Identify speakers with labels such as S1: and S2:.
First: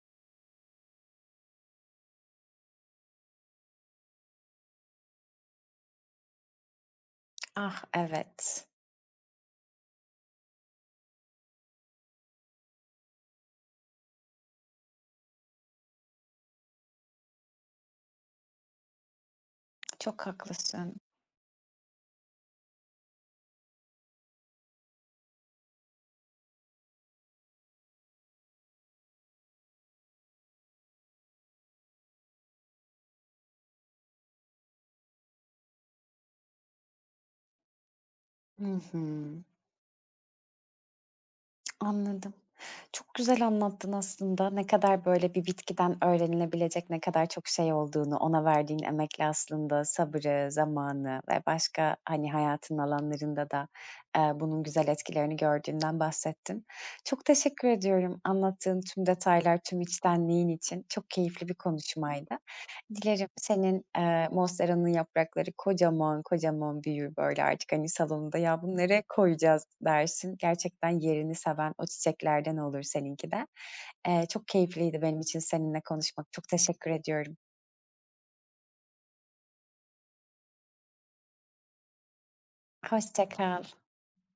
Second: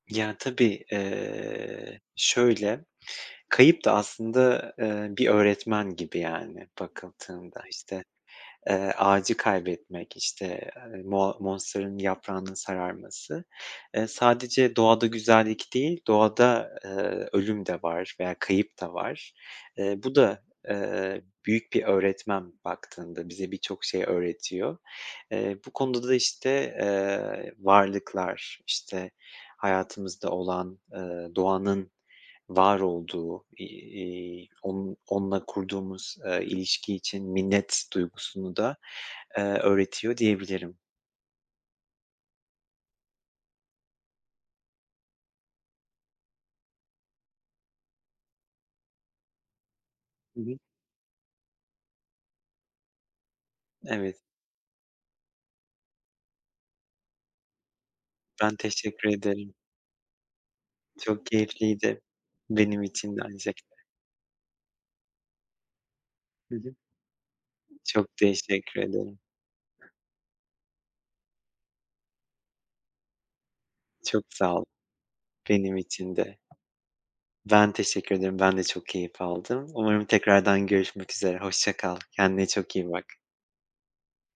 S1: Ya, tabii, eee, şöyle, kayıp da aslında, eee, bir öğretmen gibi yani, bakıldığında, işte,
S2: Ah evet.
S1: eee, ağacı kaybetmek, işte, ııı, moa monsteranın yaprağının sararması. Iıı, sadece doğada güzellik değil, doğada, ııı, ölüm de var, veya kayıp da var. Iıı, bu
S2: Çok
S1: da,
S2: haklısın.
S1: ııı, büyük bir öğretmen baktığında, bize birçok şey öğretiyor. Iıı, bu konuda da, işte, ııı, varlıklar, işte hayatımızda olan, ııı, doğanın var olduğu, iii, onun onunla kurduğumuz, ııı, ilişki için minnet duygusunu
S2: Hı
S1: da,
S2: hı.
S1: ııı, öğretiyor diyebilirim.
S2: Anladım. Çok güzel anlattın aslında. Ne kadar böyle, bir bitkiden öğrenilebilecek, ne kadar çok şey olduğunu, ona verdiğin emekle aslında,
S1: Hı
S2: sabrı,
S1: hı.
S2: zamanı ve başka, hani, hayatın alanlarında da,
S1: Evet.
S2: aaa, bunun güzel etkilerini gördüğünden bahsettin. Çok teşekkür ediyorum
S1: Ben
S2: anlattığın tüm
S1: teşekkür ederim.
S2: detaylar, tüm içtenliğin için. Çok
S1: Çok
S2: keyifli bir
S1: keyifliydi,
S2: konuşmaydı.
S1: benim için de
S2: Dilerim
S1: ayn şekilde.
S2: senin, eee, monsteranın yaprakları kocaman,
S1: Hı hı.
S2: kocaman büyür, böyle, artık, hani,
S1: Çok
S2: salonunda "Ya, bunu
S1: teşekkür
S2: nereye
S1: ederim.
S2: koyacağız." dersin. Gerçekten yerini seven o çiçeklerden olur seninki de.
S1: Çok
S2: Eee, çok
S1: sağ ol.
S2: keyifliydi benim için
S1: Benim
S2: seninle
S1: için
S2: konuşmak.
S1: de.
S2: Çok teşekkür ediyorum.
S1: Ben teşekkür ederim. Ben de çok keyif aldım. Umarım tekrardan görüşmek üzere. Hoşça kal. Kendine çok iyi bak.
S2: Hoşça kal.